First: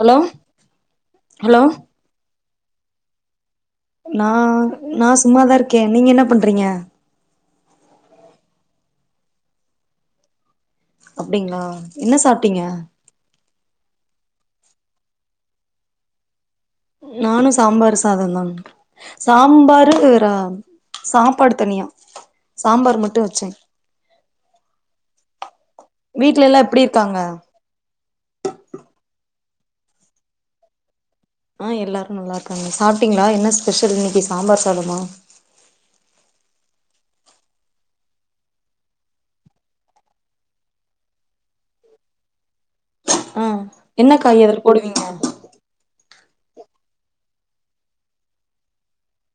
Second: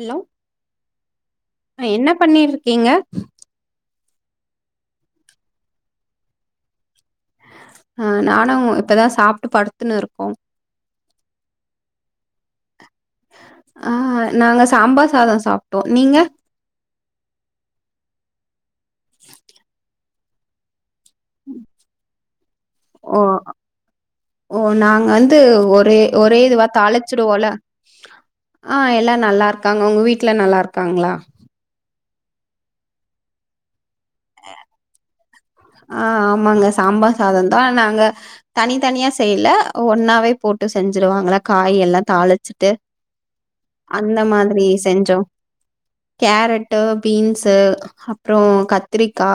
Hello hello ஏங்க நான் நான் சும்மாதான் இருக்கேன் நீங்க என்ன பண்றீங்க அ நானும் இப்பதான் சாப்பிட்டு படுத்துன்னு இருக்கோம் அப்படிங்களா என்ன சாப்பிட்டீங்க ஆ நாங்க சாம்பார் சாதம் சாப்பிட்டோம் நீங்க நானும் சாம்பார் சாதம் தான் சாம்பாரு சாப்பாடு தனியா சாம்பார் ஓ மட்டு வச்சே ஓ நாங்க வந்து ஒரே ஒரே வீட்ல எல்லா இதுவா த எப்டி இருக்காங்க தாளிச்சிடுவோல ஆஹ் எல்லாம் நல்லா இருக்கும் இருக்காங்க உங்க வீட்டில் நல்லா இருக்காங்களா ஆ எல்லாரும் நல்லா இருக்காங்க சாப்பிட்டீங்களா என்ன ஸ்பெஷல் இ சாம்பார் சாதமா ஆ ஆமாங்க சாம்பார் சாதோ தா நாங்க தனி தனியா செய்யல ஒன்னாவே போட்டு செஞ்சிருவாங்கல காய் எல்லா தாளிச்சுட்டு ஆ என்ன காய் அத்ல போடுவீங்க செஞ்சோ. கேரட்டு பீன்ஸு அப்றோ கத்ரிக்கா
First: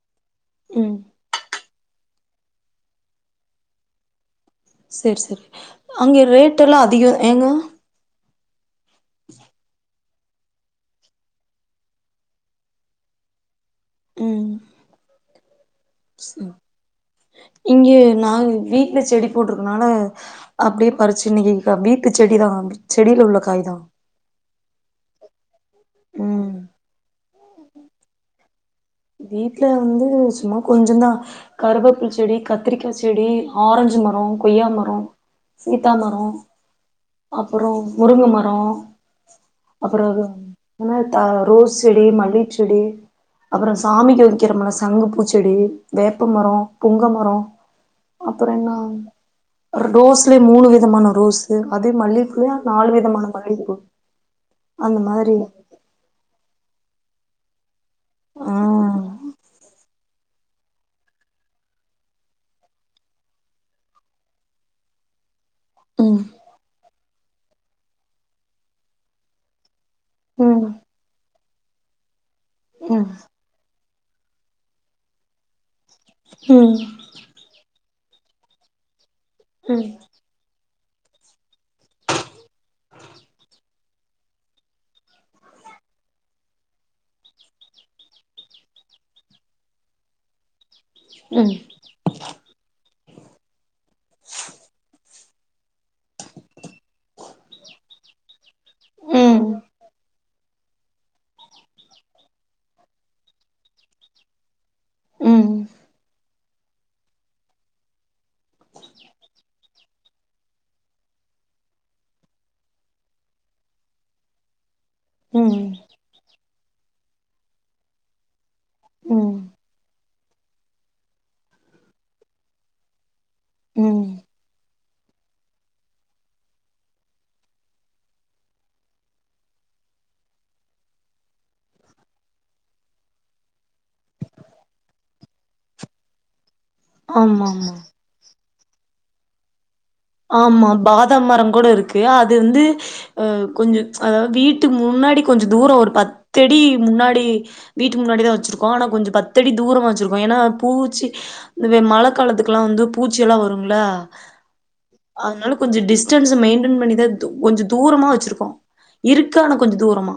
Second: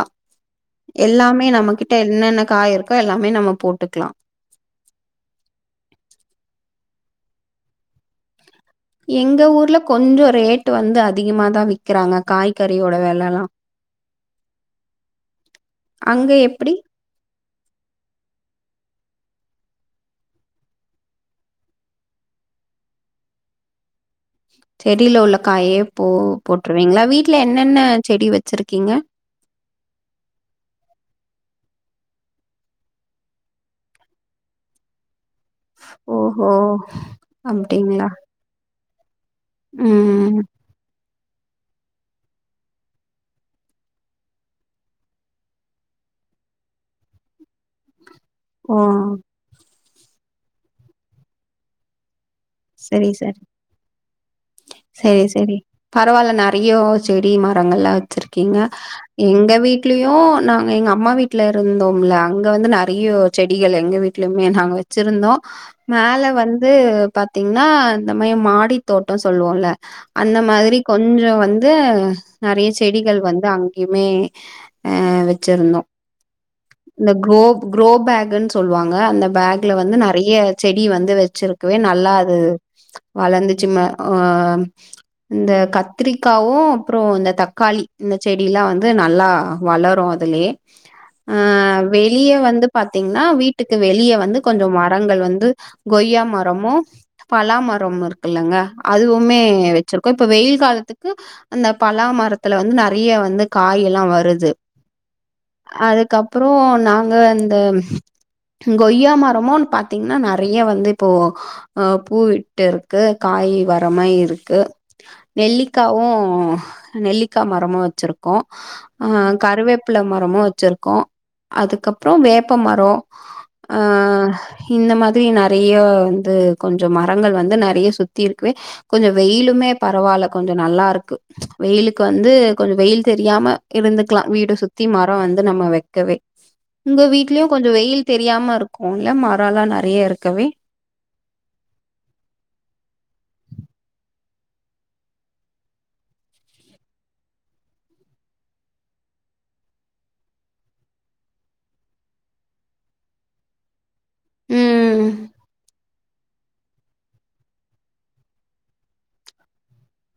ம் எல்லாமே நமக்கி ட்ட என்னென்ன காய் இருக்கோ எல்லாமே நம்ம போட்டுக்லா செர் செரி அங்க ரேட் எல்லா அதிகோ ஏங்க எங்க ஊர்ல கொஞ்சோ ரேட்டு வந்து அதிகமாதா விக்கிறாங்க காய்கறியோட வெலல்லா இங்கே நாங் வி ட்ல செடி போட்டிருக்கனால அப்டியே பறிச்சுன்னிக்கி வீட்டு செடி தா செடில உள்ள காய் தா செடில உள்ளக் காயே போ ம் போட்ருவீங்களா வீட் ட்ல என்னென்ன செடி வச்சிருக்கீங்க வீட்ல வந்து சும்மா கொஞ்சோந்தா கருவேப்பில் செடி கத்ரிக்கா செடி ஆரஞ்சு மரோ கொய்யா மரோ சீதா மரோ ஓஹோ! அப்றோ அப்டிங்களா? முருங்க மரோ அப்றோ அது ம். அனாத் தா ரோஸ் செடி மல்லிச்செடி அப்றோ சாமிக்கு ஒதிக்கிறம்ல சங்கு பூச்செடி வேப்பமரோ புங்க மரோ அப்றோ ஓ! என்ன ரோஸ்லயே மூணு விதமான ரோஸு அதே மல்லி செரி செர் அந்த செரி மாதிரி செரி பரவால்ல நறைய ஓ செடி மரங்கள்லா வச் ஆ சிருக்கீங்க எங்க வீட் ட்லியூ நாங்க எங்கம்மா வீட்ல இருந்தோம்ல அங்க வந்து நறைய செடிகள் எங்க வீட்லயுமே நாங்க வச்சிருந்தோ ம் மேல வந்து பாத்தீங்னா இந்த மயோ மாடி தோட்டே சொல்லுவோல்ல அந்த ம் மாத்ரி கொஞ்சோ வ ந்து நறைய ம் செடிகள் வந்து அங் யுமே ஆ வச்சிர்ந்தோ ம் இந்த க்ரோப் குரோபேகுன் சொல்லுவாங்க அந்த பேக்ல வந்து நறைய செடி வந்து வச்சிருக்குவே ந ல்லா அது வளந்துச்சும ஆ இந்த கத்திரிக்காவூ அப்றோ இந்த தக்காளி இந்த செடிலா வந்து நல்லா வளரூ அதுலயே ஆ ம் வே வெளியே வந்து பாத்தீங்கன்னா வீட்டுக்கு வெளியே வந்து கொஞ்சம் மரங்கள் வந்து கொய்யா மரமும் பலாமரம் இருக்கு இல்லங்க அதுவுமே ம் வச்சிருக்கோம் இப்ப வெயில் காலத்துக்கு அந்த பலாமரத்துல வந்து நறைய வந்து காய எல்லாம் வருது ம் அதுக்கப்புறம் நாங்க இந்த கொய்யா மரமும் பாத்தீங்கன்னா நறைய வந்து இப்போ அ பூவிட்டு இருக்கு காய் வரம இருக்கு ம் ம் நெல்லிக்காவும் நெல்லிக்காய் மரமும் வச்சிருக்கோம் ஆ ம் கருவேப்பில மரமும் வச்சிருக்கோம் அதுக்கப்புறம் வேப்ப மரம் ஆ ம் இந்த மாதிரி நறைய வந்து கொஞ்சம் மரங்கள் வந்து நறைய சுத்தி இருக்குவே கொஞ்சம் வெயிலுமே பரவாயில்ல கொஞ்சம் நல்லா இருக்கு வெயிலுக்கு வந்து கொஞ்சம் வெயில் தெரியாம இருந்துக்கலாம் வீட்ட சுத்தி மரம் வந்து நம்ம வைக்கவே உங்க ஆமா வீட்லயும் ஆமா கொஞ்சம் வெயில் தெரியாம இருக்கும் கோனல மறல ந ஆமா பாத மரம் கூட இருக்குது அது வந்து கொஞ்சம் அதாவது வீட்டுக்கு முன்னாடி கொஞ்சம் தூரம் ஒரு பத்தடி முன்னாடி வீட்டுக்கு முன்னாடி தான் வச்சுிருக்கோம் ஆனால் கொஞ்சம் பத்தடி தூரமாக வச்சுிருக்கோம் ஏன்னா பூச்சி இந்த மழை காலத்துக்கெல்லாம் வந்து பூச்சிெல்லாம் வருங்களா ம் அதனால கொஞ்சம் டிஸ்டன்ஸ் மெயிடன் பண்ணிதா கொஞ்சம் தூரமா வச்சிருக்கோம் இருக்கு ஆனா கொஞ்சம் தூரமா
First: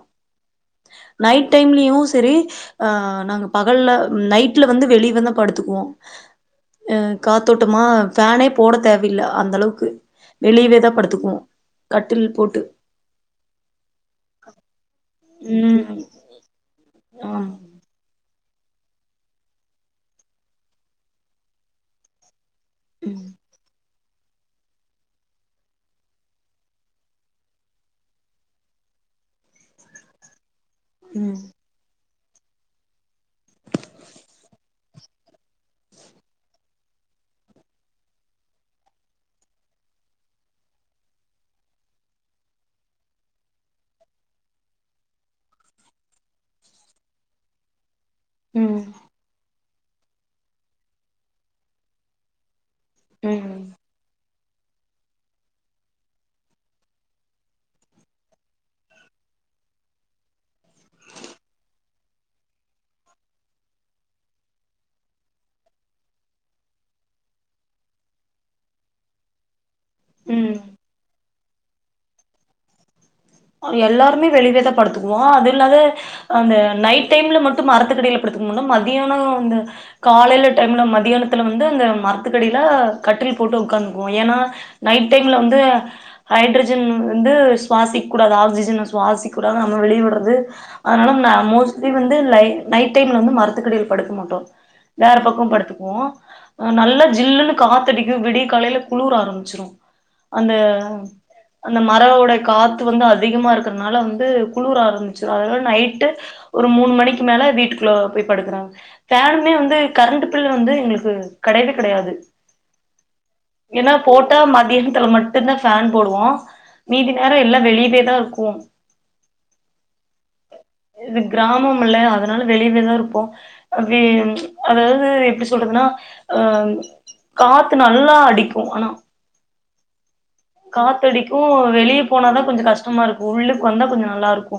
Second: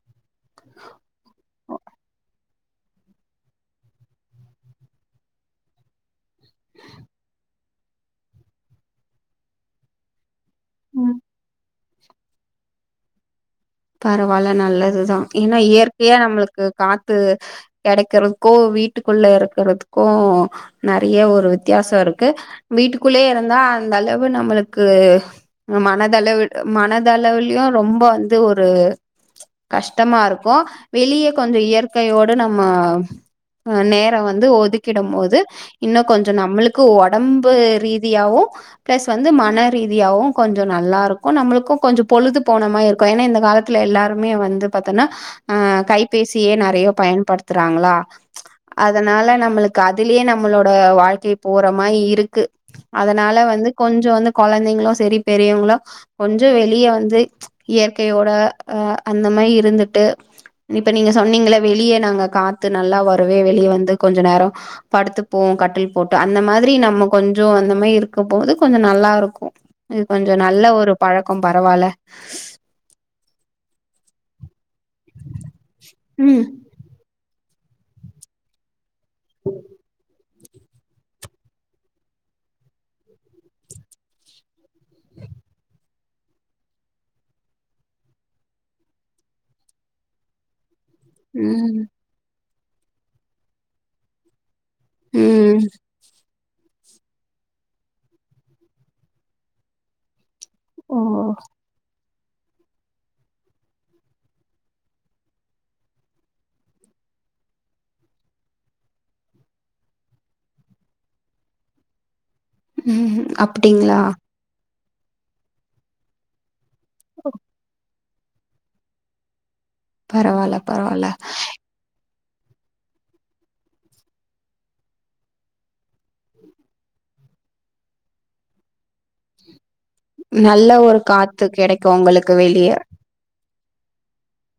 நைட் டைம்லயும் சரி ஆ நாங்க பகல்லல நைட்ல வந்து வெளிய தான் படுத்துக்குவோம் அ காத்தோட்டு மா பேனே போட தேவையில்லை அந்த அளவுக்கு க்கு வெளியவே தான் ம் படுத்துக்குவோம் கட்டில் போட்டு பரவால்ல நல்லதுதான் ஏன்னா ம் இயற்கையா நம்மளுக்கு காத்து ஆமா கடைக்கனும் கோ வீட்டுக்குள்ள இருக்கிறதுக்கும் நறைய ஒரு வித்தியாசம் இருக்கு வீட்டுக்குள்ளே ம் இருந்தா அந்தளவு நம்மளுக்கு மனதளவு மனதளவுலயு ரொம்ப வந் இது ஒரு கஷ்டமா இருக்கோம் வெளிய கொஞ்சோ இயற் கையோட நம்ம ஆ நேரம் வந்து ஒதுக் கிடம்போது இன்னு கொஞ்சோ நம்மளுக்கு ஒடம்பு ரீதியாவும் ப்ளஸ் வந்து மன ரீதியாவும் கொஞ்சோ நல்லா இருக்கும் நம்மளுக்கும் கொஞ்சோ பொழுது போன மாய் இரு க்கு ஏனா இந்த காலத்துல எல்லாருமே வந்து பாத்தன்னா அ கைபேசியே நறைய பயன்படுத்துறாங்களா ம் அதனால நம்மளுக் அதுலயே நம்பளோட வாழ்க்கை போறமா இருக்கு அதனால ம் வந்து கொஞ்சோ வந்து கொழந்தைங்களு செரி பெரியவங்களோ கொஞ்சோ வெளிய வந்து இயற்கையோட அ அந்த மார் இருந்துட்டு இப்ப நீங்க சொன்னீங்களே வெளிய நாங்க காத்து நல்லா வருவே வெளிய வந்து கொஞ்ச நேரோ படுத்துப்போ கட்டில் போட்டு அந்த மாதிரி நம்ம கொஞ்சோ அந்த மார் இருக்கும்போது கொஞ்சோ நல்லா இருக்கு இது கொஞ்சோ ம் ம் நல்ல ஒரு பழக் கும் பரவால்ல அ எல்லாருமே வெளில தா படுத்துக்குவோ அது இல்லாத ம் அந்த நைட் டைம்ல மட் மரத்துக்கடியில படுத்துக்க மாட்டோ மட் மதியானோ அந்த காலைல டைம்ல மதியானத்துல வந்து அங்க மரத்துக்கடியில கட்டில் போட்டு உக்காந்துக்குவோ ஏனா நைட் டைம்ல வந்து ஹட்ரஜன் வந்து சுவாசி க்கூடாது ஆக்சிஜன சுவாசிக்க கூடாது நம்ம வெளியுடுறது அதனால நா ம் மோஸ்ட்லி வந்து லை நைட் டைம்ல வந்து மரத்துக்கடியில படுக்க மாட்டோ வேற பக்க ம் படுத்துக்குவோ நல்லா ஜில்லுன்னு காத்தடிக்கு விடிய காலையில குளுர் ஆரம்பிச்சுரு அந்த ஓ அந்த மரோ அ காத் த்து வந்து அதிகமா இருக்கறனால வந்து குளுர ஆரம்பிச்சுரு அதனால நைட்டு ஒரு மூணு மணிக்கு மேல வீட்டுக்குள்ள போய் படுக்கறாங் ஃபேனுமே வந்து கரண்ட் பில் வந்து எங்களுக்கு கெடையவே கெடையாது ம் ஏனா அப்டிங்களா போட்டா மதிய த்துல மட்டுதா ஃபேன் போடுவோ மீதி ஓ நேரே எல்லா இதே தா இருக்கு பரவால்ல பரவால்ல இது கிராமம்ல அத அதனால வெளியவேதா இருப்போ அப்ப அதாவது எப்டி சொல்றதுனா அ காத்து நல்லா அடிக்கு ஆனா நல்ல ஒரு காத்தடிக்கு காத்து கெடைக்கு வெளிய உங்களுக்கு போனாதா வெ கொஞ்சோ கஷ்டமா இருக்கு உள்ளுக் க்கு வந்தா கொஞ்சோ நல்லா இருக்கு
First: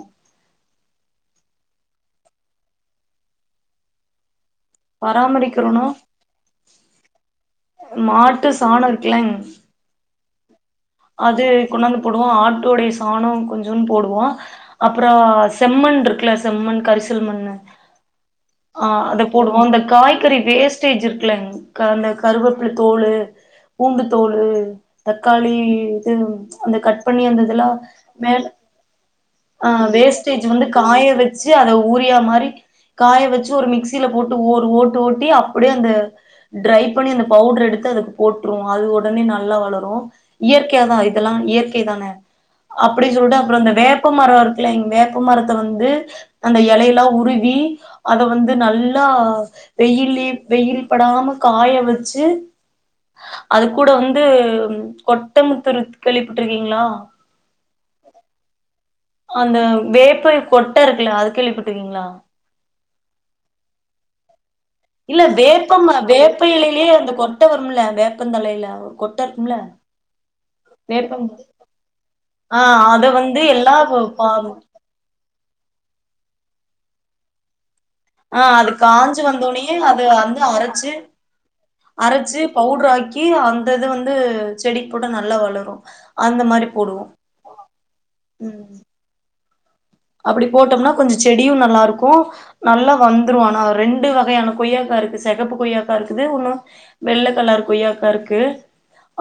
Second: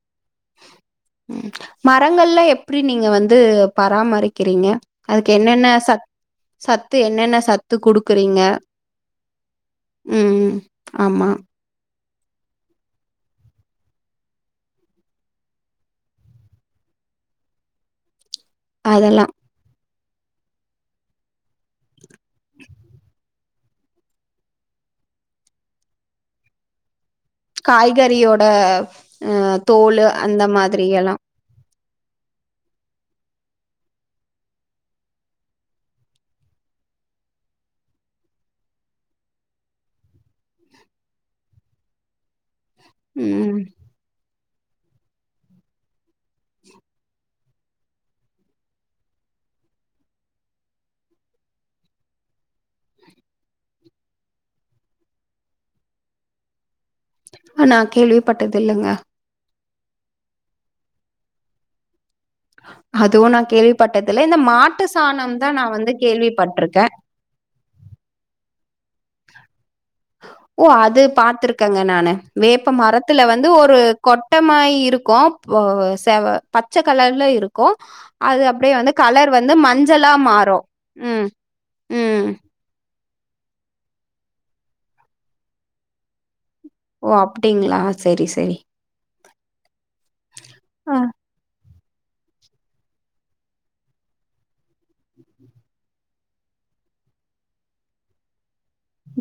ம் மரங்கள்ல எப்டி நீங்க வந்து பராமரிக் கிறிங்க அதுக்கு என்னென்ன பராமரிக்கிறோனா சத் சத்து என்னென்ன சத் மாட்டு சானோ இருக்குலங் ம் ஆமா அது கொண்டாந்து போடுவோ ஆட்டோடைய சானோ கொஞ்சோன்னு போடுவோ அப்பறோ செம்மண் இருக்குல்ல செம்மண் கரிசல்மண்ணு ஆ அத அதெல்லா போடுவோ அந்த காய்கறி வேஸ்டேஜ் இருக்குலங் அந்த கருவேப்பில தோலு பூண்டுதோலு தக்காளி இது அந்த கட் பண்ணி அந்த இதுலா மேல காய்கறியோட அ ஆ தோலு வேஸ்டேஜ் அந்த வந்து மாதிரி காய எல்லா வச்சி அத ஊரியா மாரி காய வச்சி ஒரு மிக்சில போட்டு ஓரு ஓட்டு ஓட்டி அப்படியே அந்த டிரை பண்ணி அந்த பவுடர் எடுத்து அதுக்கு போட்டுருவோ அது உடனே நல்லா வளரு இயற்கையாதா இதெல்லா இயற்கை தானே அப்டி சொல்லிட்டு அப்றோ ம் அந்த வேப்பமரோ இரு க்குல எங் வேப்பமரத்த வந்து அந்த எலையெல்லா உருவி அத வந்து நல்லா வெயில்லயே வெயில் படாம காய வச்சி அது கூட வந்து கொட் டமுத்துனு கேள்விப்பட்டுருக்கீங்ளா ஆ நா கேள்விப்பட்டது இல்லங்க அந்த வேப்ப கொட்டா இருக்குல்ல அது கேள்விப்பட்ருக்கீங்ளா அதுவு நா கேள்விப்பட்டது இல்ல இந்த மாட் இல்ல வேப்பமர வேப்ப இலைலயே அந்த கொட்ட வ ரும்ல வேப்பந்தழைல ஒரு கொட்ட இருக்கும்ல ஓ அது வேப்பம் பாத்துருக்கேங்க நானு ஆ வேப்ப அத மரத்துல வந்து எல்லா ஒரு பா கொட்டமாரி இருக்கு போ செவ பச்ச கலர்ல இருக்கு ஆ அது காஞ்சி வந்தோ னயு அத மஞ்சளா வந்து மாறும். அரைச்சி ம், ம். அரைச்சி பவுட்ராக் கி அந்த இத வந்து செடிக்கு போட்டா நல்லா வளரு அந்த மாரி போடுவோ ஓ அப்டிங்ளா செரி செரி ம் அப்டி போட்டோம்னா கொஞ்ச செடியு நல்லாருக் கு நல்லா வந்துரு ஆனா ரெண்டு வகையான கொய்யாக்கா இருக்கு செகப்பு கொய்யாக்கா இருக்குது ஒன்னு வெள்ள கலர் கொய்யாக்கா இருக்கு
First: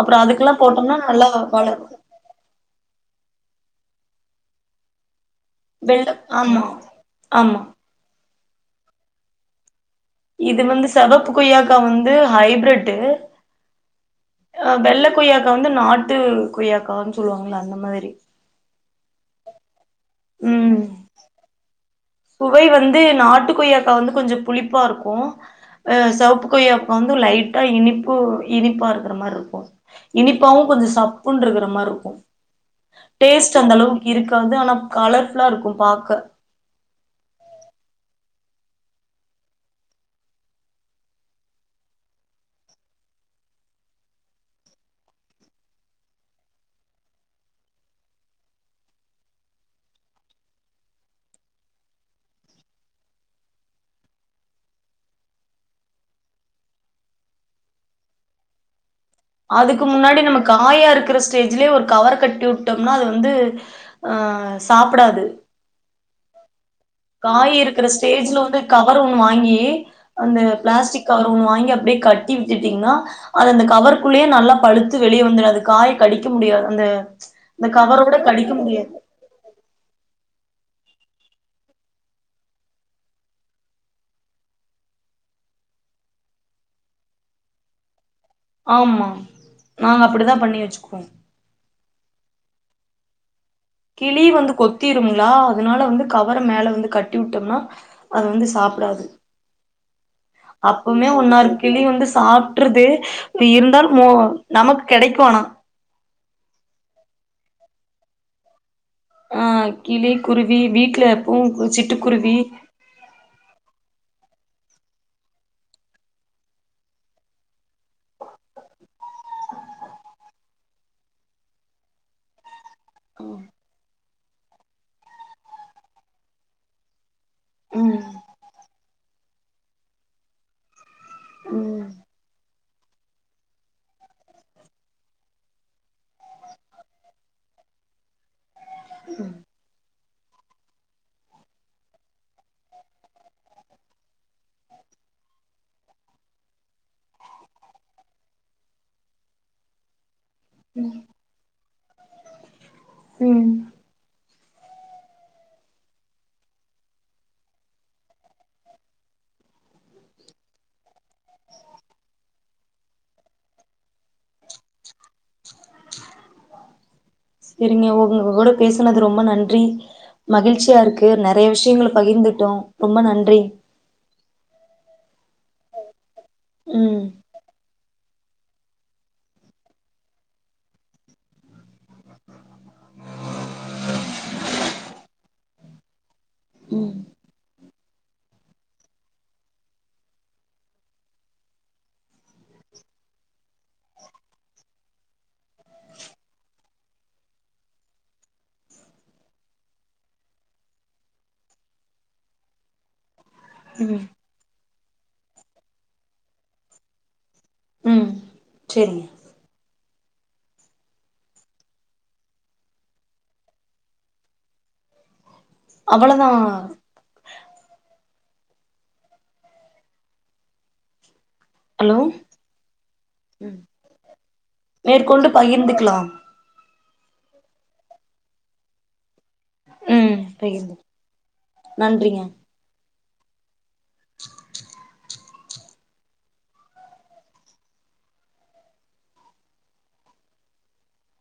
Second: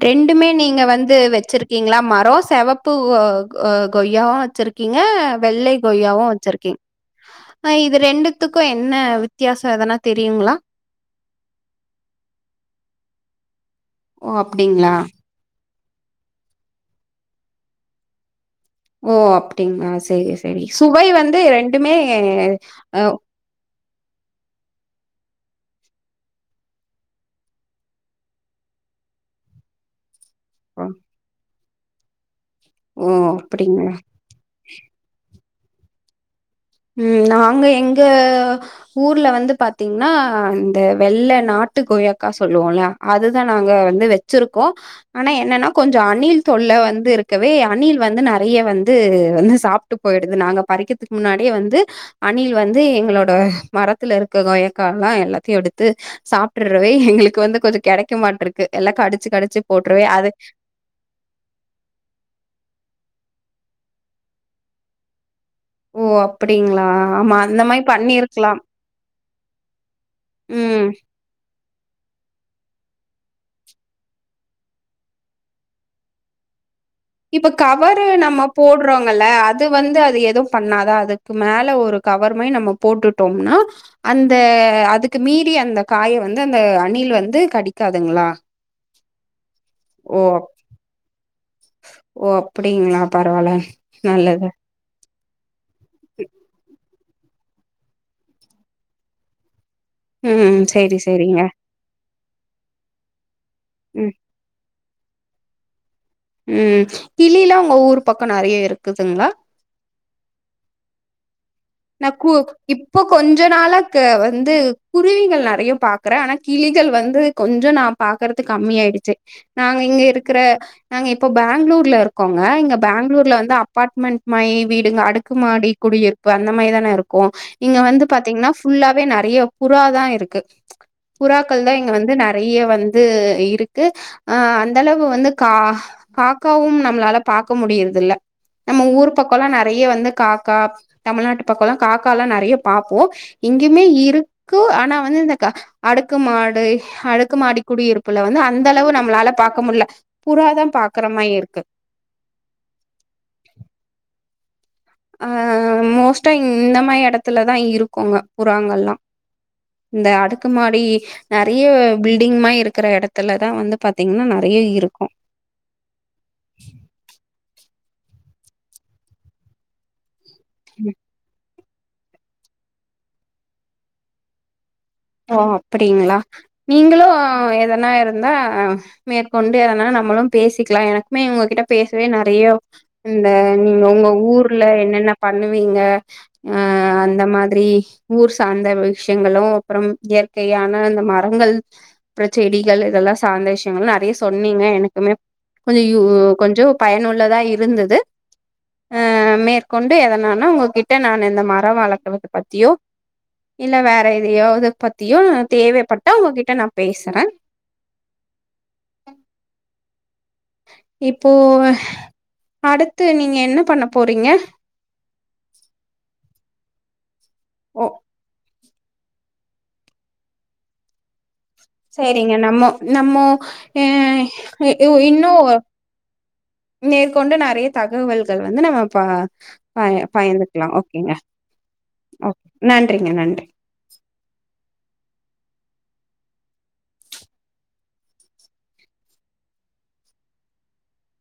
அப்றோ ரெண்டுமே அதுக்கெல்லா நீங்க போட்டோம்னா வந்து நல்லா வளரு வச்சிருக்கீங்ளா மரோ செவப்பு கொ கொய்யாவு வச்சிருக்கீங்க வெள்ளை வெள்ள கொய்யாவு ஆமா வச்சிருக்கீங் ஆமா ஆ இது ரெண்டுத்துக்கு என்ன வித் தியாசோ எதனா தெரியுங்களா? இது வந்து செவப்பு கொய்யாக்கா வந்து ஹைப்ரிட்டு ஓ! அ அப்டிங்களா? வெள்ள கொய்யாக்கா வந்து நாட்டு கொய்யாக்கானு சொல்லுவாங்கள அந்த மாதிரி ஓ அப்டிங்ளா செரி செரி ம் சுவை வந்து ரெண்டுமே சுவை வந்து நாட்டுக் கொய்யா க்கா வந்து கொஞ்சோ புளிப்பா இருக்கு அ செவப்பு கொய்யாக்கா வந்து லைட்டா இனிப்பு இனிப்பா இருக்ற மாரி இருக்கு இனிப்பாவு கொஞ்சோ சாப்புனுருக்க ற மாரி இருக்கு ஓ டேஸ்ட் அந்த அப்டிங்களா அளவுக்கு இருக்காது ஆனா கலர் ஃபுல்லா இருக்கு பாக்க ம் நாங்க எங்க ஊர்ல வந்து பார்த்தீங்கன்னா இந்த வெள்ளை நாட்டு கோயாக்கா சொல்லுவோம்ல அதுதான் நாங்க வந்து வச்சிருக்கோம் ஆனா என்னன்னா கொஞ்சோ அணில் தொல்ல வந்து இருக்கவே அணில் வந்து நெறைய வந்து வந்து சாப்பிட்டு போயிடுது நாங்க பறிக்கிறதுக்கு முன்னாடி வந்து அணில் வந்து எங்களோட மரத்துல இருக்க கொயக்காய் எல்லாம் எல்லாத்தையும் எடுத்து சாப்பிட்டுறவே எங்களுக்கு வந்து கொஞ்சோ கெடைக்க மாட்ட இருக்கு எல்லாடு அதுக்கு முன்னாடி நமக்கு ஆயா இருக்கிற ஸ்டேஜ்லயே ஒரு கவவர் கட்டி விட்டோம்னா அது வந்து ஆஹ் சாப்டாது ஓ அப்படிங்களா காய் இருக்கிற ஸ்டேஜ்ல வந்து கவர் ஒண்ணு வாங்கி அந்த ம் பிளாஸ்டிக் கவர் ஒண்ணு வாங்கி அப்படியே கட்டி விச்சட்டீங்கன்னா அது அந்த கவருக்குள்ளேயே நல்லா பழுத்து வெளியே வந்துடும் அது காய கடிக்க முடியாது அந்த இப்ப அந்த கவர் கவரோட நம்ம கடிக்க முடியாது போடுறோங்கல்ல அது வந்து அது எதுவும் பண்ணாதான் அது அதுக்கு மேல ஒரு கவர் மாி நம்ம போட்டுட்டோம்னா அந்த அதுக்கு மீறி அந்த காய வந்து அந்த அணில் வந்து கடிக்காதுங்களா ஆமா நாங்க ஓ! அப்டிதா அப் பண்ணி வச்சுருக்கோ ஓ அப்டிங்களா பரவால்ல கிளி நல்லது. வந்து கொத்திரம ந அதனால வந்து கவர மேல வந்து கட்டி கட்டி விட்டோம்னா அது வந்து சாப்டாது உம் செரி செரிங்க சாப்டறது இருந்தால் ம நமக்கு கிடைக்குானா உம் கிளிலாம் உங்க ஊர் பக்கம் நெறைய இருக்கு ஆஹ் கிளி குருவி வீட்ல எப்பவு நான் கூ சிட்டுக்குருவி இப்ப கொஞ்ச நாளா வந்து குருவிகள் நெறைய பாக்குற ஆனா கிளிகள் வந்து கொஞ்சோ நான் பாக்குறது கம்ம ஆயிடுச்சு நாங்க இங்க இருக்கிற நாங்க இப்போ பெங்களூர்ல இருக்கோங்க இங்க பெங்களூர்ல வந்து அப்பார்ட்மெண்ட் மாரி வீடுங்க அடுக்குமாடி குடியிரு அந்த மாரிதான இருக்கும் இங்க வந்து ம் பாத்தீங்கன்னா ஃபுல்லாவே நிறைய புற தான் இருக்கு புறாக்கள் தான் ம் இங்க வந்து நெறைய வந்து இருக்கு ஆஹ் அந்தளவு வந்து கா காக்காவும் நம்மளால பாார்கக்க முடியறது இல்ல நம்ம ஊர் பக்கம்ல்லாம் நெறைய வந்து காக்கா தமிழ்நாட்டு பக்கோ எல்லாம் காக்கா எல்லாம் நெறைய பார்பப்போம் இங்கேுமே இருக்கு ஆனா வந்து இந்த அடுக்குமாடு அடுக்குமாடி குடியிருப்புல வந்து அந்த அளவு நம்மளால பாார்கக்க முடியல புறாதான் பாக்குற மாதிரி இருக்கு ம் அ மோஸ்ட்டா இந்த மாய் எடத்துலதா இருக்குங்க புறாங்கள்ல்லா இந்த அடுக்குமாடி நறைய பில்டிங் மாய் இருக்குற எடத்துலதா வந்து பாத்தீங்கனா நறைய இருக்கும் செரிங்க உங்க கூட பேசுனது ரொம்ப நன்றி மகிழ்ச்சியா இருக்கு நறைய விஷ் யங்கள பகிர்ந்துட்டோ ரொம்ப நன்றி ஓ அப்டிங்ளா ம் நீங்களு எத ன இருந்தா மேற்கொண்டு எதனாலு நம்மளும் பேசிக்கலா எனக்குமே உங்ககிட்ட பேசவே நெறைய இந்த நீங்க உங்க ஊர்ல என்னென்ன பண்ணுவீங்க அ ம் அந்த மாதிரி ஊர் சார்ந்த விஷ்யங்களு அப்றம் இயற்கையான அந்த மரங்கள் அப்றோ செடிகள் இதெல்லா சாந்த விஷயங்கள் நறைய சொன்னீங்க எனக்குமே கொஞ்ச யூ கொஞ்சோ பயனுள்ளதா இருந்தது அ மேற்கொண்டு எதனான்னா உங்ககிட்ட நா இந்த மரம் வளர்க்கறத பத்தியோ இல்ல ம் வேற எதையோ எத பத்தியும் தேவைப்பட்டா உங்ககிட்ட நா பேசுறே ம் செரிங்க இப்போ அடுத்து நீங்க என்ன பண்ண போறீங்க அவ்வளதா ஒ ஹலோ செரிங்க நம்மோ நம்மோ அ இ உ இன்னூ மேற்கொண்டு பகிர்ந்துக்கலாம் மேற்கொண்டு நறைய தகவல்கள் வந்து நம்ம ப ப ம் பயந்துக்கலா பகிர்ந்து ஓகேங்க நன்றிங்க ஒக் நன் றிங்க நன்றி